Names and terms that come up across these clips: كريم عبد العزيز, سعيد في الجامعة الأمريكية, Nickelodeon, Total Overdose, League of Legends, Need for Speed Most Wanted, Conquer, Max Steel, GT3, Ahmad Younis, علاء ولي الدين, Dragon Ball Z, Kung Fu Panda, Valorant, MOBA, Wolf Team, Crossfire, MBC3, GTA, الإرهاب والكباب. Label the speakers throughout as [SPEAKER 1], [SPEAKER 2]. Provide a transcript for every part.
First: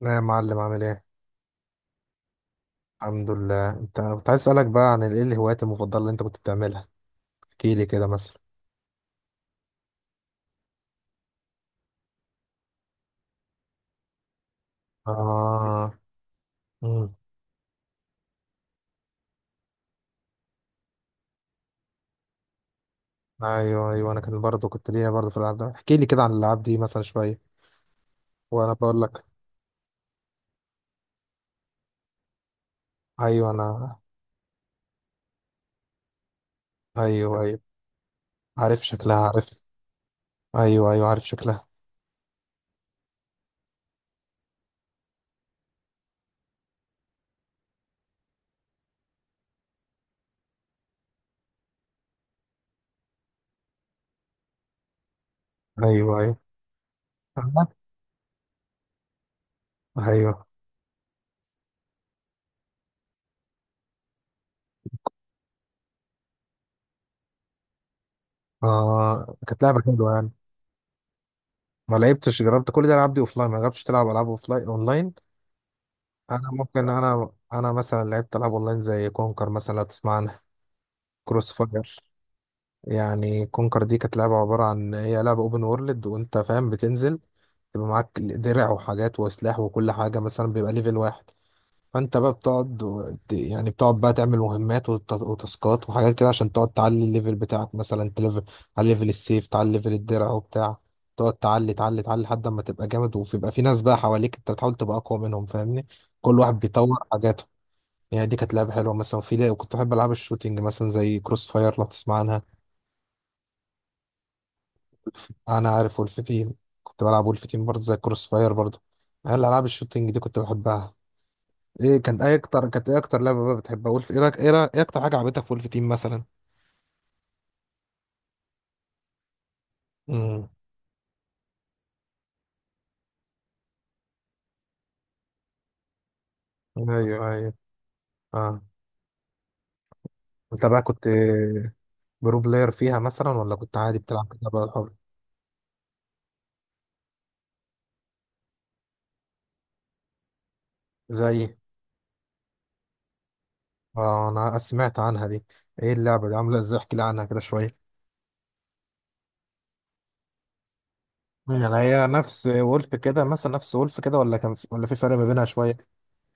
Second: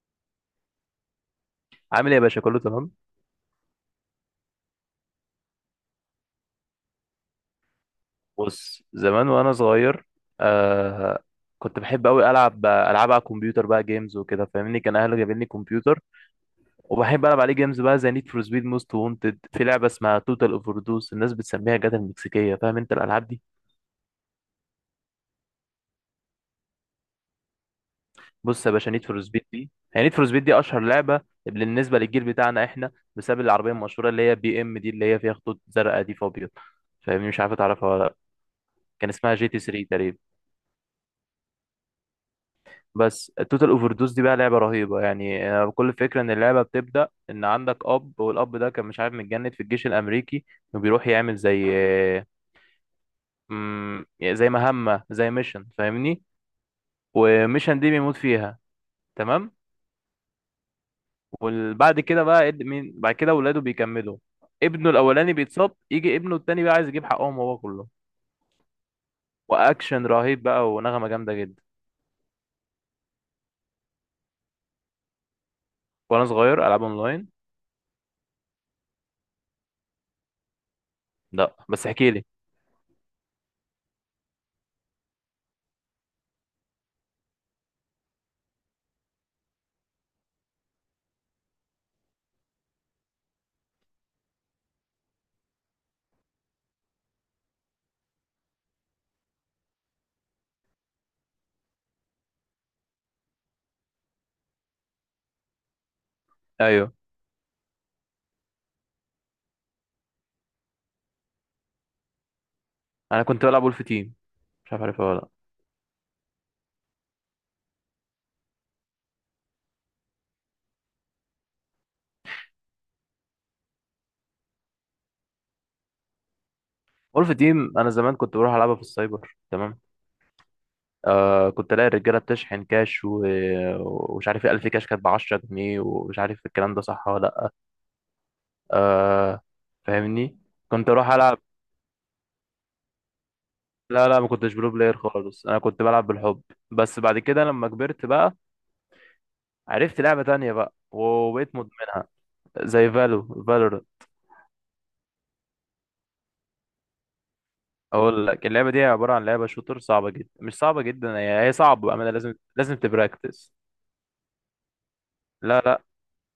[SPEAKER 1] لا يا معلم، عامل ايه؟
[SPEAKER 2] عامل ايه يا باشا؟ كله تمام.
[SPEAKER 1] الحمد لله. انت كنت عايز اسالك بقى عن ايه الهوايات المفضله اللي انت كنت بتعملها؟ احكي لي كده مثلا.
[SPEAKER 2] بص، زمان وانا صغير، آه كنت بحب قوي العب العاب على الكمبيوتر، بقى جيمز وكده، فاهمني؟ كان اهلي جايبين لي
[SPEAKER 1] اه.
[SPEAKER 2] كمبيوتر
[SPEAKER 1] امم.
[SPEAKER 2] وبحب العب عليه جيمز بقى، زي نيد فور سبيد موست وونتد، في لعبه اسمها توتال اوفر دوز الناس بتسميها جاتا المكسيكيه، فاهم انت الالعاب دي؟
[SPEAKER 1] ايوه، ايوه، انا كان برضه كنت ليا برضه في الالعاب، ده احكي لي كده عن الالعاب دي مثلا شويه.
[SPEAKER 2] بص يا
[SPEAKER 1] وانا
[SPEAKER 2] باشا،
[SPEAKER 1] بقول
[SPEAKER 2] نيد فور
[SPEAKER 1] لك.
[SPEAKER 2] سبيد دي هي نيد فور سبيد دي اشهر لعبه بالنسبه للجيل بتاعنا احنا، بسبب
[SPEAKER 1] ايوه،
[SPEAKER 2] العربيه
[SPEAKER 1] انا.
[SPEAKER 2] المشهوره اللي هي بي ام دي اللي هي فيها خطوط زرقاء دي فابيض، فاهمني؟ مش
[SPEAKER 1] ايوه،
[SPEAKER 2] عارف
[SPEAKER 1] ايوه،
[SPEAKER 2] تعرفها ولا لا.
[SPEAKER 1] عارف
[SPEAKER 2] كان
[SPEAKER 1] شكلها،
[SPEAKER 2] اسمها
[SPEAKER 1] عارف.
[SPEAKER 2] جي تي 3 تقريبا.
[SPEAKER 1] ايوه، ايوه، عارف شكلها.
[SPEAKER 2] بس التوتال اوفر دوز دي بقى لعبه رهيبه يعني، كل فكره ان اللعبه بتبدا ان عندك اب، والاب ده كان مش عارف، متجند في الجيش الامريكي وبيروح يعمل زي، آه، يعني زي مهمه، زي ميشن،
[SPEAKER 1] ايوه،
[SPEAKER 2] فاهمني؟
[SPEAKER 1] ايوه،
[SPEAKER 2] وميشن دي بيموت فيها. تمام.
[SPEAKER 1] ايوه،
[SPEAKER 2] وبعد كده بقى مين بعد كده ولاده بيكملوا. ابنه الاولاني بيتصاب، يجي ابنه التاني بقى عايز يجيب حقهم هو كله.
[SPEAKER 1] اه، كانت لعبه
[SPEAKER 2] واكشن
[SPEAKER 1] حلوه يعني.
[SPEAKER 2] رهيب بقى ونغمه جامده جدا.
[SPEAKER 1] ما لعبتش، جربت كل دي الالعاب دي اوفلاين، ما جربتش تلعب العاب اوفلاين اونلاين؟
[SPEAKER 2] وانا
[SPEAKER 1] انا
[SPEAKER 2] صغير العاب
[SPEAKER 1] ممكن،
[SPEAKER 2] اونلاين؟
[SPEAKER 1] انا مثلا لعبت العاب اونلاين زي كونكر مثلا، لو تسمع عنها. كروس
[SPEAKER 2] لا، بس
[SPEAKER 1] فاير.
[SPEAKER 2] احكي لي.
[SPEAKER 1] يعني كونكر دي كانت لعبة عبارة عن، هي لعبة اوبن وورلد وانت فاهم، بتنزل يبقى معاك درع وحاجات وسلاح وكل حاجة، مثلا بيبقى ليفل واحد. فانت بقى يعني بتقعد بقى تعمل مهمات وتاسكات وحاجات كده عشان تقعد تعلي الليفل بتاعك، مثلا تليفل على ليفل السيف، تعلي ليفل الدرع وبتاع. تقعد تعلي تعلي تعلي لحد ما تبقى جامد، وبيبقى في ناس بقى حواليك انت بتحاول تبقى اقوى منهم، فاهمني؟ كل واحد
[SPEAKER 2] ايوه،
[SPEAKER 1] بيطور حاجاته. يعني دي كانت لعبة حلوة مثلا، وفي كنت بحب العاب الشوتينج مثلا زي كروس فاير، لو تسمع عنها.
[SPEAKER 2] انا كنت بلعب ولف تيم، مش عارف عارفها ولا لأ.
[SPEAKER 1] انا عارف ولف تيم. كنت بلعب ولف تيم برضه زي كروس فاير برضه. انا العاب الشوتينج دي كنت بحبها. ايه كان ايه اكتر كانت ايه اكتر لعبه بقى بتحبها، ولف إيه اكتر حاجه عجبتك في ولف تيم مثلا؟
[SPEAKER 2] وولف تيم انا زمان كنت بروح العبها في السايبر. تمام.
[SPEAKER 1] امم.
[SPEAKER 2] آه، كنت الاقي الرجاله بتشحن كاش ومش عارف ايه، 1000 كاش كانت ب 10 جنيه، ومش عارف الكلام ده صح ولا
[SPEAKER 1] ايوه،
[SPEAKER 2] لا.
[SPEAKER 1] ايوه، اه،
[SPEAKER 2] آه، فاهمني،
[SPEAKER 1] انت بقى
[SPEAKER 2] كنت
[SPEAKER 1] كنت
[SPEAKER 2] اروح العب.
[SPEAKER 1] برو بلاير فيها مثلا، ولا كنت عادي
[SPEAKER 2] لا لا، ما
[SPEAKER 1] بتلعب كده
[SPEAKER 2] كنتش
[SPEAKER 1] بقى
[SPEAKER 2] برو
[SPEAKER 1] الحر؟
[SPEAKER 2] بلاير خالص، انا كنت بلعب بالحب. بس بعد كده لما كبرت بقى عرفت لعبه تانية بقى
[SPEAKER 1] زي.
[SPEAKER 2] وبقيت مدمنها. زي فالورانت.
[SPEAKER 1] اه، انا سمعت عنها دي. ايه اللعبه دي عامله ازاي، احكي لي عنها كده شويه؟
[SPEAKER 2] اقول لك، اللعبه دي عباره عن لعبه شوتر صعبه جدا، مش صعبه جدا، هي
[SPEAKER 1] يعني
[SPEAKER 2] صعبه
[SPEAKER 1] هي
[SPEAKER 2] بقى، لازم
[SPEAKER 1] نفس
[SPEAKER 2] لازم
[SPEAKER 1] وولف كده مثلا،
[SPEAKER 2] تبراكتس.
[SPEAKER 1] نفس وولف كده، ولا كان في، ولا في فرق ما بينها
[SPEAKER 2] لا لا.
[SPEAKER 1] شويه؟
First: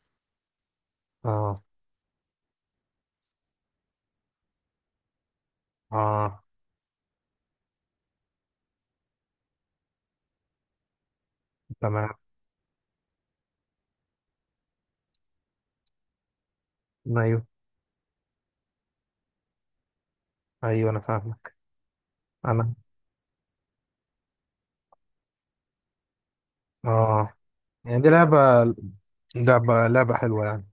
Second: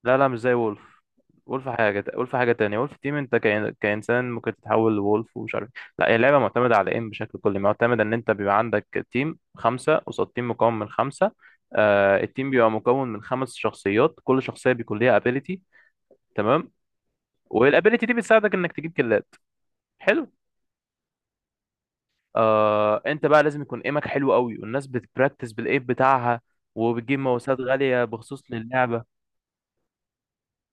[SPEAKER 2] لا لا، مش زي وولف.
[SPEAKER 1] اه،
[SPEAKER 2] وولف حاجة، وولف حاجة تانية. وولف تيم انت كإنسان ممكن تتحول لولف ومش عارف إيه. لا، هي لعبة
[SPEAKER 1] اه،
[SPEAKER 2] معتمدة على ايه، بشكل كلي معتمدة ان انت بيبقى عندك تيم خمسة قصاد تيم مكون من خمسة.
[SPEAKER 1] تمام،
[SPEAKER 2] آه، التيم بيبقى مكون من خمس شخصيات، كل شخصية بيكون ليها ابيليتي. تمام.
[SPEAKER 1] ايوه،
[SPEAKER 2] والابيليتي دي بتساعدك انك تجيب كلات. حلو.
[SPEAKER 1] ايوه، انا فاهم. انا،
[SPEAKER 2] آه، انت بقى لازم يكون ايمك حلو قوي، والناس بتبراكتس بالايم بتاعها وبتجيب
[SPEAKER 1] اه،
[SPEAKER 2] ماوسات
[SPEAKER 1] يعني
[SPEAKER 2] غالية
[SPEAKER 1] دي لعبة
[SPEAKER 2] بخصوص للعبة.
[SPEAKER 1] لعبة لعبة حلوة يعني.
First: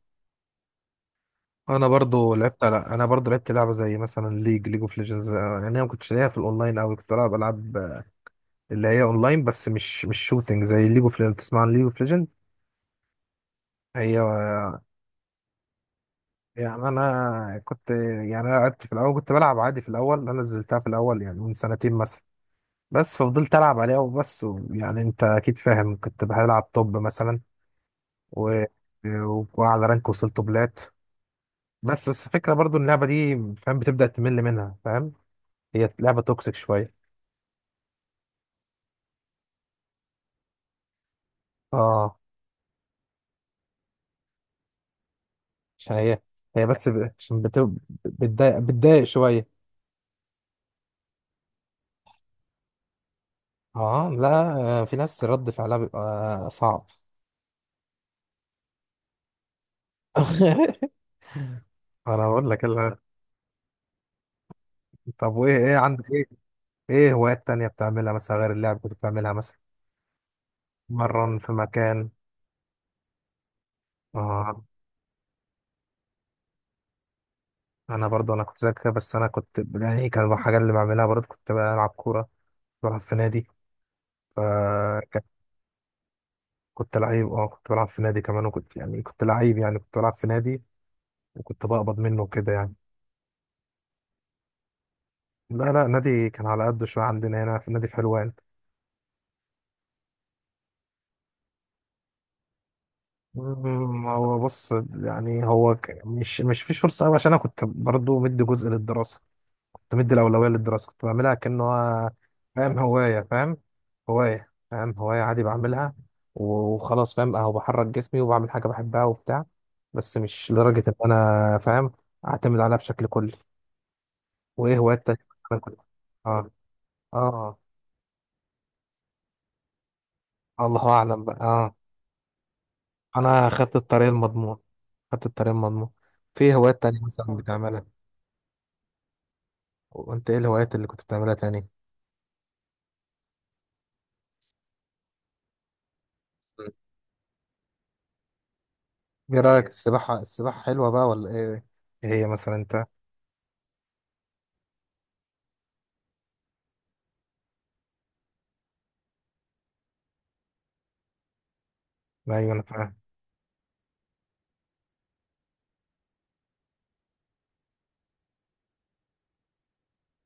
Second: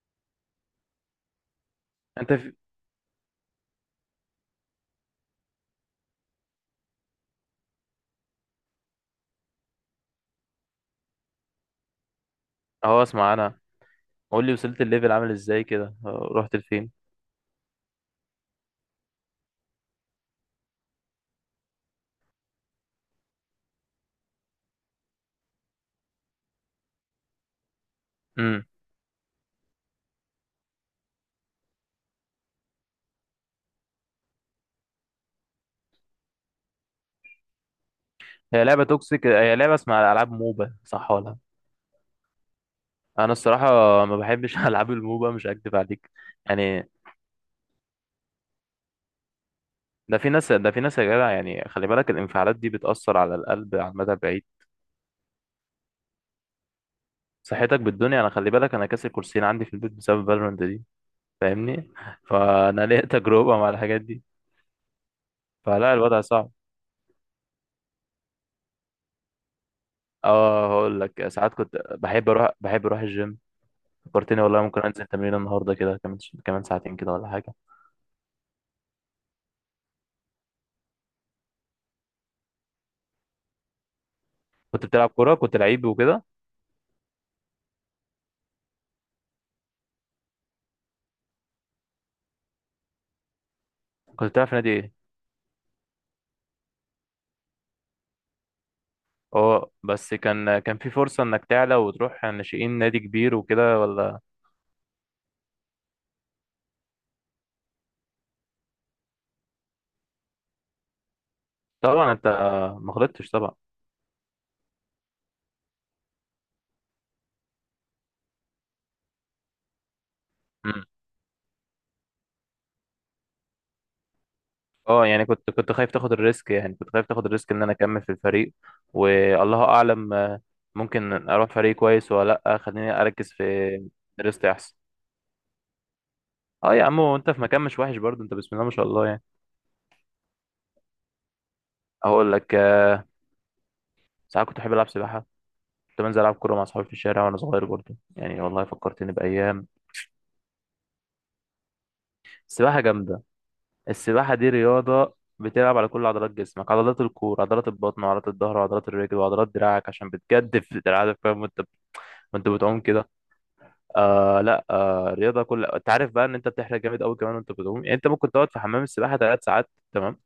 [SPEAKER 1] انا برضو
[SPEAKER 2] انت في...
[SPEAKER 1] لعبت. لا، انا برضو لعبت لعبة زي مثلا ليج اوف ليجندز. يعني انا ما كنتش ليا في الاونلاين قوي، كنت بلعب العاب اللي هي اونلاين، بس مش شوتينج زي ليج اوف ليجندز. تسمع عن ليج اوف ليجند؟
[SPEAKER 2] اهو اسمع انا،
[SPEAKER 1] هي
[SPEAKER 2] قول لي وصلت الليفل عامل ازاي كده، رحت
[SPEAKER 1] يعني
[SPEAKER 2] لفين؟
[SPEAKER 1] انا كنت يعني أنا لعبت في الاول، كنت بلعب عادي في الاول، انا نزلتها في الاول يعني من سنتين مثلا. بس ففضلت العب عليها وبس، يعني انت اكيد فاهم، كنت بلعب توب مثلا و...
[SPEAKER 2] امم
[SPEAKER 1] وعلى رانك وصلت بلات. بس الفكرة برضو إن اللعبة دي فاهم بتبدأ تمل منها، فاهم؟ هي لعبة توكسيك شوية.
[SPEAKER 2] هي لعبه توكسيك، هي لعبه اسمها العاب موبا صح ولا؟
[SPEAKER 1] اه،
[SPEAKER 2] انا الصراحه ما بحبش العاب الموبا، مش هكدب
[SPEAKER 1] عشان
[SPEAKER 2] عليك
[SPEAKER 1] هي
[SPEAKER 2] يعني.
[SPEAKER 1] بتضايق شوية.
[SPEAKER 2] ده في ناس، ده في ناس يا جدع يعني، خلي بالك الانفعالات دي بتاثر على القلب على
[SPEAKER 1] اه،
[SPEAKER 2] المدى
[SPEAKER 1] لا،
[SPEAKER 2] البعيد.
[SPEAKER 1] في ناس رد فعلها بيبقى صعب.
[SPEAKER 2] صحتك بالدنيا، انا خلي بالك، انا كاسر كرسيين عندي في البيت بسبب فالورانت دي، فاهمني؟
[SPEAKER 1] انا بقول لك
[SPEAKER 2] فانا
[SPEAKER 1] لا.
[SPEAKER 2] ليا تجربه مع الحاجات دي،
[SPEAKER 1] طب وايه، ايه
[SPEAKER 2] فلا
[SPEAKER 1] عندك،
[SPEAKER 2] الوضع
[SPEAKER 1] ايه،
[SPEAKER 2] صعب.
[SPEAKER 1] ايه هوايات تانية بتعملها مثلا غير اللعب كنت بتعملها مثلا؟
[SPEAKER 2] اه، هقول لك،
[SPEAKER 1] مرن في
[SPEAKER 2] ساعات كنت
[SPEAKER 1] مكان.
[SPEAKER 2] بحب اروح، بحب اروح الجيم. فكرتني
[SPEAKER 1] اه،
[SPEAKER 2] والله، ممكن انزل تمرين النهارده كده كمان، كمان ساعتين كده ولا حاجه.
[SPEAKER 1] انا برضو. انا كنت زيك كده، بس انا كنت، يعني كان الحاجة اللي بعملها برضو كنت بلعب كورة، بلعب في نادي. ف
[SPEAKER 2] كنت بتلعب كورة؟ كنت لعيب وكده؟
[SPEAKER 1] كنت لعيب، اه، كنت بلعب في نادي كمان، وكنت يعني كنت لعيب، يعني كنت بلعب في نادي وكنت بقبض منه وكده يعني.
[SPEAKER 2] كنت بتلعب في نادي ايه؟
[SPEAKER 1] لا، لا، نادي كان على قد شوية، عندنا هنا في نادي في حلوان.
[SPEAKER 2] اه، بس كان، كان في فرصة انك تعلى وتروح ناشئين نادي كبير وكده ولا؟
[SPEAKER 1] هو بص. يعني هو مش فيش فرصة أوي، عشان أنا كنت برضو مدي جزء للدراسة، كنت مدي الأولوية للدراسة، كنت بعملها كأنه
[SPEAKER 2] طبعا انت
[SPEAKER 1] فاهم
[SPEAKER 2] ما
[SPEAKER 1] هواية
[SPEAKER 2] غلطتش طبعا.
[SPEAKER 1] فاهم فاهم هواية عادي بعملها وخلاص، فاهم، أهو بحرك جسمي وبعمل حاجة بحبها وبتاع، بس مش
[SPEAKER 2] مم.
[SPEAKER 1] لدرجة إن أنا فاهم أعتمد عليها بشكل كلي. وايه
[SPEAKER 2] اه
[SPEAKER 1] هوايات تانية؟
[SPEAKER 2] يعني، كنت،
[SPEAKER 1] انا
[SPEAKER 2] كنت
[SPEAKER 1] كنت.
[SPEAKER 2] خايف تاخد
[SPEAKER 1] اه،
[SPEAKER 2] الريسك، يعني كنت خايف تاخد الريسك
[SPEAKER 1] اه،
[SPEAKER 2] ان انا اكمل في الفريق، والله اعلم.
[SPEAKER 1] الله اعلم
[SPEAKER 2] ممكن
[SPEAKER 1] بقى،
[SPEAKER 2] اروح
[SPEAKER 1] اه.
[SPEAKER 2] فريق كويس ولا لا، خليني اركز في
[SPEAKER 1] انا خدت الطريق
[SPEAKER 2] دراستي
[SPEAKER 1] المضمون.
[SPEAKER 2] احسن.
[SPEAKER 1] خدت الطريق المضمون. في
[SPEAKER 2] اه
[SPEAKER 1] هوايات
[SPEAKER 2] يا
[SPEAKER 1] تانية
[SPEAKER 2] عم، وانت
[SPEAKER 1] مثلا
[SPEAKER 2] في مكان مش
[SPEAKER 1] بتعملها؟
[SPEAKER 2] وحش برضه، انت بسم الله ما شاء الله يعني.
[SPEAKER 1] وانت ايه الهوايات اللي كنت بتعملها تاني؟
[SPEAKER 2] اقول لك، ساعات كنت بحب العب سباحة، كنت بنزل العب كورة مع
[SPEAKER 1] مم.
[SPEAKER 2] اصحابي في الشارع وانا صغير برضه يعني، والله فكرتني
[SPEAKER 1] ايه
[SPEAKER 2] بايام.
[SPEAKER 1] رايك، السباحه، حلوه بقى ولا ايه؟ ايه هي مثلا
[SPEAKER 2] السباحة
[SPEAKER 1] انت؟
[SPEAKER 2] جامدة. السباحة دي رياضة بتلعب على كل عضلات جسمك، عضلات الكور، عضلات البطن، وعضلات الظهر، وعضلات الرجل، وعضلات دراعك عشان بتجدف دراعك، فاهم؟ وانت
[SPEAKER 1] ايوه، انا
[SPEAKER 2] بتعوم
[SPEAKER 1] فاهم.
[SPEAKER 2] كده، آه لا آه رياضة، كل انت عارف بقى ان انت بتحرق جامد قوي كمان وانت بتعوم، يعني انت ممكن تقعد في حمام السباحة ثلاث ساعات تمام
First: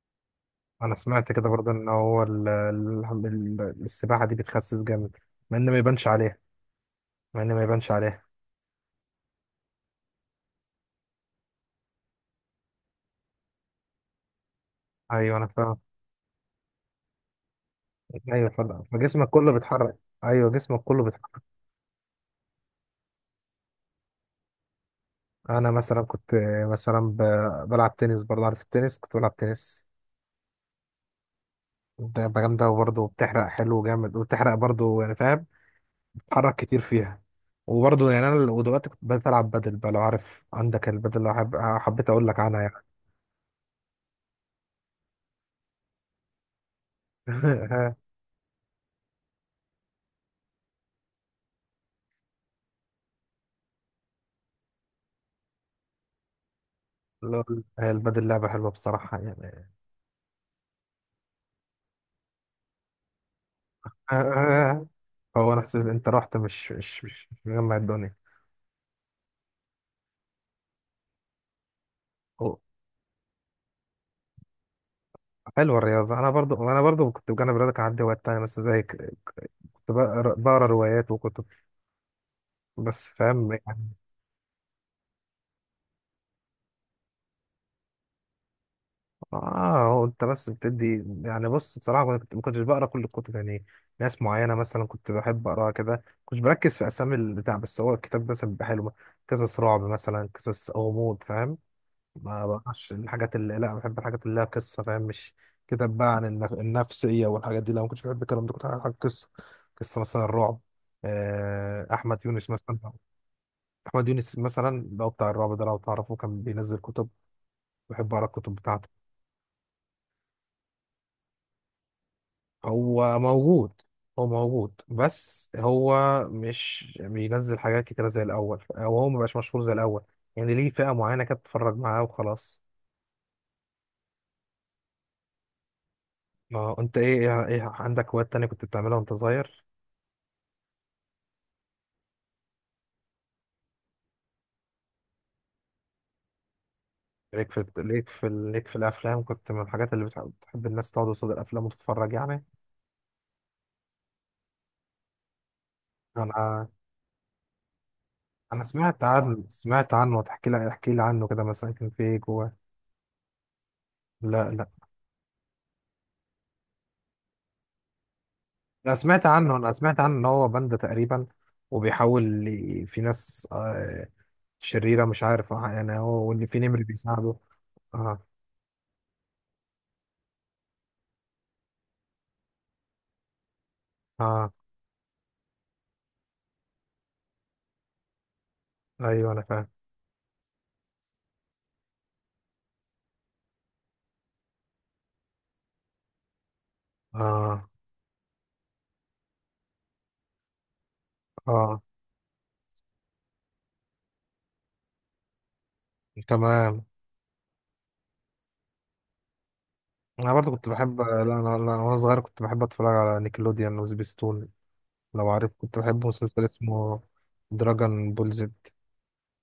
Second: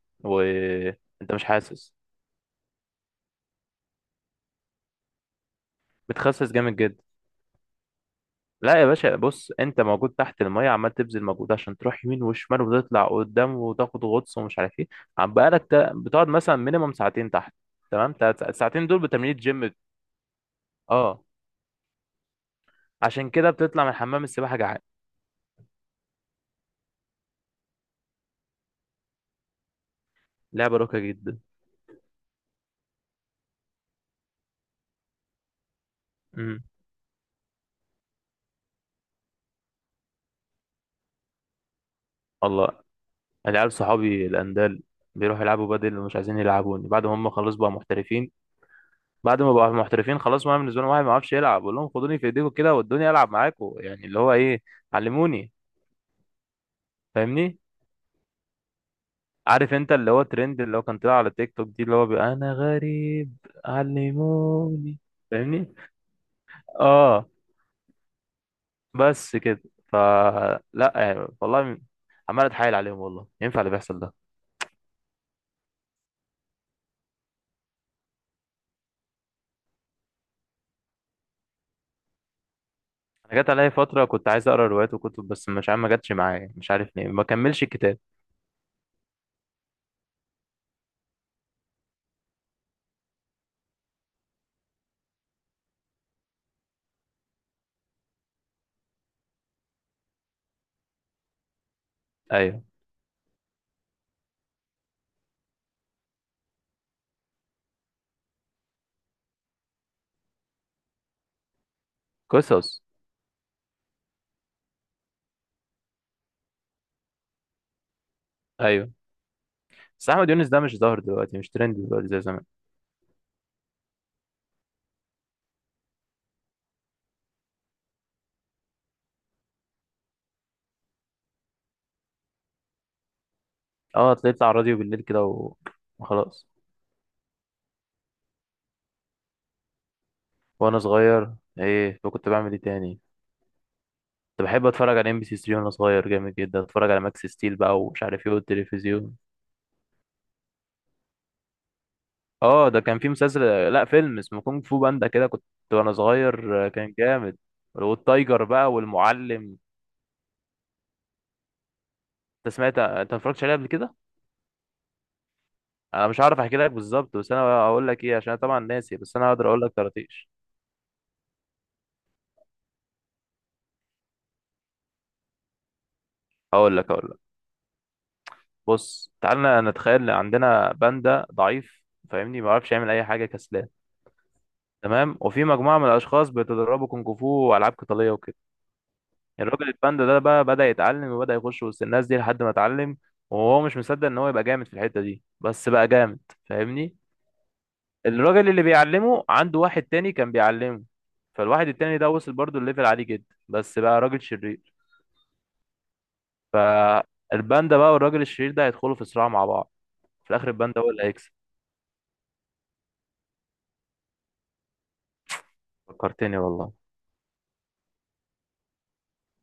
[SPEAKER 1] انا سمعت
[SPEAKER 2] وانت مش
[SPEAKER 1] كده برضه ان
[SPEAKER 2] حاسس.
[SPEAKER 1] هو السباحه دي بتخسس جامد، مع ان ما يبانش عليها.
[SPEAKER 2] بتخسس جامد جدا.
[SPEAKER 1] مع ان ما يبانش عليها.
[SPEAKER 2] لا يا باشا، بص، انت موجود تحت المية، عمال تبذل مجهود عشان تروح يمين وشمال وتطلع قدام وتاخد غطس ومش عارف ايه. عم
[SPEAKER 1] ايوه، انا
[SPEAKER 2] بقالك
[SPEAKER 1] فاهم.
[SPEAKER 2] بتقعد مثلا مينيمم ساعتين تحت. تمام،
[SPEAKER 1] ايوه، فاهم،
[SPEAKER 2] الساعتين دول
[SPEAKER 1] فجسمك
[SPEAKER 2] بتمرين
[SPEAKER 1] كله
[SPEAKER 2] جيم.
[SPEAKER 1] بيتحرك. ايوه، جسمك كله
[SPEAKER 2] اه،
[SPEAKER 1] بيتحرك.
[SPEAKER 2] عشان كده بتطلع من حمام السباحة جعان.
[SPEAKER 1] انا مثلا كنت، مثلا بلعب تنس برضه، عارف التنس، كنت بلعب تنس.
[SPEAKER 2] لعبة راقية جدا.
[SPEAKER 1] ده جامده، وبرضه بتحرق حلو جامد، وبتحرق برضه يعني فاهم، بتتحرك
[SPEAKER 2] امم
[SPEAKER 1] كتير فيها. وبرضه يعني انا، ودلوقتي كنت بدأت العب بدل بقى، لو عارف عندك البدل، لو حبيت اقول لك عنها
[SPEAKER 2] الله.
[SPEAKER 1] يعني.
[SPEAKER 2] العيال صحابي الاندال بيروحوا يلعبوا بدل ومش عايزين يلعبوني بعد ما هم خلاص بقى محترفين. بعد ما بقى محترفين خلاص، ما بالنسبة لهم واحد ما يعرفش يلعب، بقول لهم خدوني في ايديكم كده، ودوني العب معاكم، يعني اللي هو ايه، علموني، فاهمني؟
[SPEAKER 1] لول. هي البدل لعبه حلوه بصراحه يعني.
[SPEAKER 2] عارف انت اللي هو ترند اللي هو كان طلع على تيك توك دي، اللي هو بيبقى انا غريب، علموني.
[SPEAKER 1] هو
[SPEAKER 2] فاهمني؟
[SPEAKER 1] نفس اللي انت رحت، مش مش
[SPEAKER 2] اه،
[SPEAKER 1] مش مش مجمع الدنيا.
[SPEAKER 2] بس كده. فلا يعني والله، عمال
[SPEAKER 1] هو-
[SPEAKER 2] اتحايل عليهم، والله ينفع اللي بيحصل ده؟
[SPEAKER 1] حلوه الرياضه. انا برضو، كنت بجانب الرياضه كان عندي هوايات تانية بس زيك، كنت بقرا روايات وكتب، بس
[SPEAKER 2] انا
[SPEAKER 1] فاهم.
[SPEAKER 2] جت عليا فتره كنت عايز اقرا روايات وكتب بس مش عارف، ما جاتش معايا، مش عارف ليه ما كملش الكتاب.
[SPEAKER 1] اه، هو انت بس بتدي، يعني بص بصراحه، ما كنتش بقرا كل الكتب يعني. ناس معينه مثلا كنت بحب اقراها كده، كنتش بركز في اسامي البتاع، بس هو الكتاب مثلا بيبقى حلو. قصص رعب مثلا، قصص غموض فاهم. ما
[SPEAKER 2] ايوه.
[SPEAKER 1] بقراش الحاجات اللي، لا بحب الحاجات اللي لها قصه، فاهم؟ مش كتاب بقى عن النفسيه والحاجات دي، لا، ما كنتش بحب الكلام ده، كنت بحب حاجه قصه. قصه مثلا الرعب. احمد يونس مثلا.
[SPEAKER 2] قصص.
[SPEAKER 1] احمد يونس مثلا لو بتاع الرعب ده لو تعرفه، كان بينزل كتب، بحب اقرا الكتب
[SPEAKER 2] ايوه،
[SPEAKER 1] بتاعته.
[SPEAKER 2] بس احمد يونس ده مش ظاهر دلوقتي، مش ترند دلوقتي زي زمان.
[SPEAKER 1] هو موجود. هو موجود، بس هو مش بينزل حاجات كتيرة زي الأول، أو هو مبقاش مشهور زي الأول. يعني ليه فئة معينة كده بتتفرج معاه وخلاص.
[SPEAKER 2] اه، طلعت على الراديو بالليل كده وخلاص.
[SPEAKER 1] ما هو أنت إيه؟ إيه عندك هوايات تانية كنت بتعملها وأنت صغير؟
[SPEAKER 2] وانا صغير ايه وكنت بعمل ايه تاني؟ كنت بحب اتفرج على ام بي سي 3 وانا صغير جامد جدا، اتفرج على ماكس ستيل بقى ومش عارف ايه،
[SPEAKER 1] ليك في
[SPEAKER 2] والتلفزيون.
[SPEAKER 1] الأفلام، كنت من الحاجات اللي بتحب الناس تقعد قصاد الأفلام وتتفرج يعني.
[SPEAKER 2] اه، ده كان في مسلسل، لا فيلم اسمه كونج فو باندا، كده كنت وانا صغير،
[SPEAKER 1] أنا
[SPEAKER 2] كان جامد، والتايجر
[SPEAKER 1] أنا
[SPEAKER 2] بقى،
[SPEAKER 1] سمعت عنه،
[SPEAKER 2] والمعلم.
[SPEAKER 1] سمعت عنه، تحكي لي احكي لي عنه كده، مثلا كان في إيه جوه؟
[SPEAKER 2] انت سمعت؟ انت ما اتفرجتش عليه قبل كده؟
[SPEAKER 1] لا، لا،
[SPEAKER 2] انا مش هعرف احكي لك بالظبط، بس انا هقول لك ايه، عشان أنا طبعا ناسي، بس انا هقدر اقول
[SPEAKER 1] أنا
[SPEAKER 2] لك
[SPEAKER 1] سمعت عنه إن
[SPEAKER 2] طرطيش.
[SPEAKER 1] هو باندا تقريبا، وبيحاول في ناس شريرة، مش عارف يعني هو، وإن في
[SPEAKER 2] هقول
[SPEAKER 1] نمر
[SPEAKER 2] لك هقول لك
[SPEAKER 1] بيساعده. اه،
[SPEAKER 2] بص، تعالى نتخيل إن عندنا باندا ضعيف، فاهمني؟ ما بيعرفش يعمل اي حاجه، كسلان.
[SPEAKER 1] اه،
[SPEAKER 2] تمام. وفي مجموعه من الاشخاص بيتدربوا كونج فو والعاب قتاليه وكده.
[SPEAKER 1] أيوه أنا فاهم.
[SPEAKER 2] الراجل الباندا ده بقى بدأ يتعلم وبدأ يخش وسط الناس دي لحد ما اتعلم، وهو مش مصدق ان هو يبقى جامد في الحتة دي، بس بقى جامد، فاهمني؟
[SPEAKER 1] اه،
[SPEAKER 2] الراجل اللي بيعلمه عنده واحد تاني كان بيعلمه، فالواحد
[SPEAKER 1] اه،
[SPEAKER 2] التاني ده وصل برضه الليفل عالي جدا، بس بقى راجل شرير.
[SPEAKER 1] تمام.
[SPEAKER 2] الباندا بقى والراجل الشرير ده هيدخلوا في صراع مع بعض. في
[SPEAKER 1] أنا
[SPEAKER 2] الاخر
[SPEAKER 1] برضه كنت
[SPEAKER 2] الباندا هو
[SPEAKER 1] بحب.
[SPEAKER 2] اللي
[SPEAKER 1] لا،
[SPEAKER 2] هيكسب.
[SPEAKER 1] أنا لا أنا وأنا صغير كنت بحب أتفرج على نيكلوديان وسبيستون، لو عارف. كنت بحب
[SPEAKER 2] فكرتني
[SPEAKER 1] مسلسل
[SPEAKER 2] والله.
[SPEAKER 1] اسمه دراجون بول زد،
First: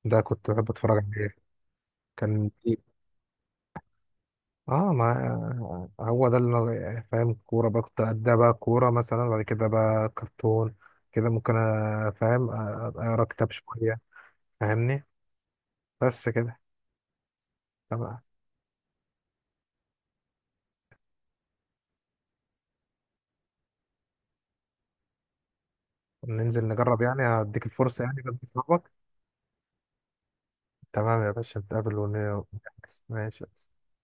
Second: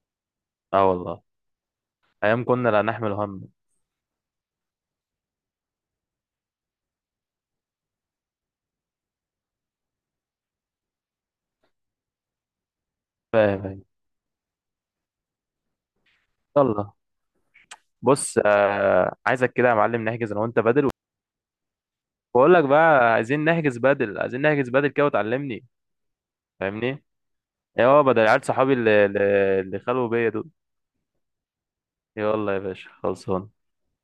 [SPEAKER 1] ده كنت بحب
[SPEAKER 2] اه
[SPEAKER 1] أتفرج
[SPEAKER 2] والله،
[SPEAKER 1] عليه.
[SPEAKER 2] ايام
[SPEAKER 1] كان
[SPEAKER 2] كنا
[SPEAKER 1] في-
[SPEAKER 2] لا نحمل هم.
[SPEAKER 1] اه، ما، هو ده اللي أنا فاهم، كورة بقى كنت أديها، بقى كورة مثلا، بعد كده بقى كرتون كده، ممكن فاهم، أقرا كتاب
[SPEAKER 2] فاهم. أيوة.
[SPEAKER 1] شوية. فاهمني، بس كده.
[SPEAKER 2] يلا.
[SPEAKER 1] تمام،
[SPEAKER 2] بص، آه، عايزك كده يا معلم نحجز انا وانت بدل. بقول لك بقى، عايزين نحجز بدل، عايزين نحجز بدل كده وتعلمني،
[SPEAKER 1] ننزل نجرب
[SPEAKER 2] فاهمني؟
[SPEAKER 1] يعني، هديك
[SPEAKER 2] يا
[SPEAKER 1] الفرصة
[SPEAKER 2] هو
[SPEAKER 1] يعني
[SPEAKER 2] بدل،
[SPEAKER 1] جنب
[SPEAKER 2] عيال صحابي
[SPEAKER 1] صحابك.
[SPEAKER 2] اللي اللي خلوا بيا دول.
[SPEAKER 1] تمام يا باشا، نتقابل
[SPEAKER 2] يلا يا باشا،
[SPEAKER 1] ونحجز، ماشي.
[SPEAKER 2] خلصان.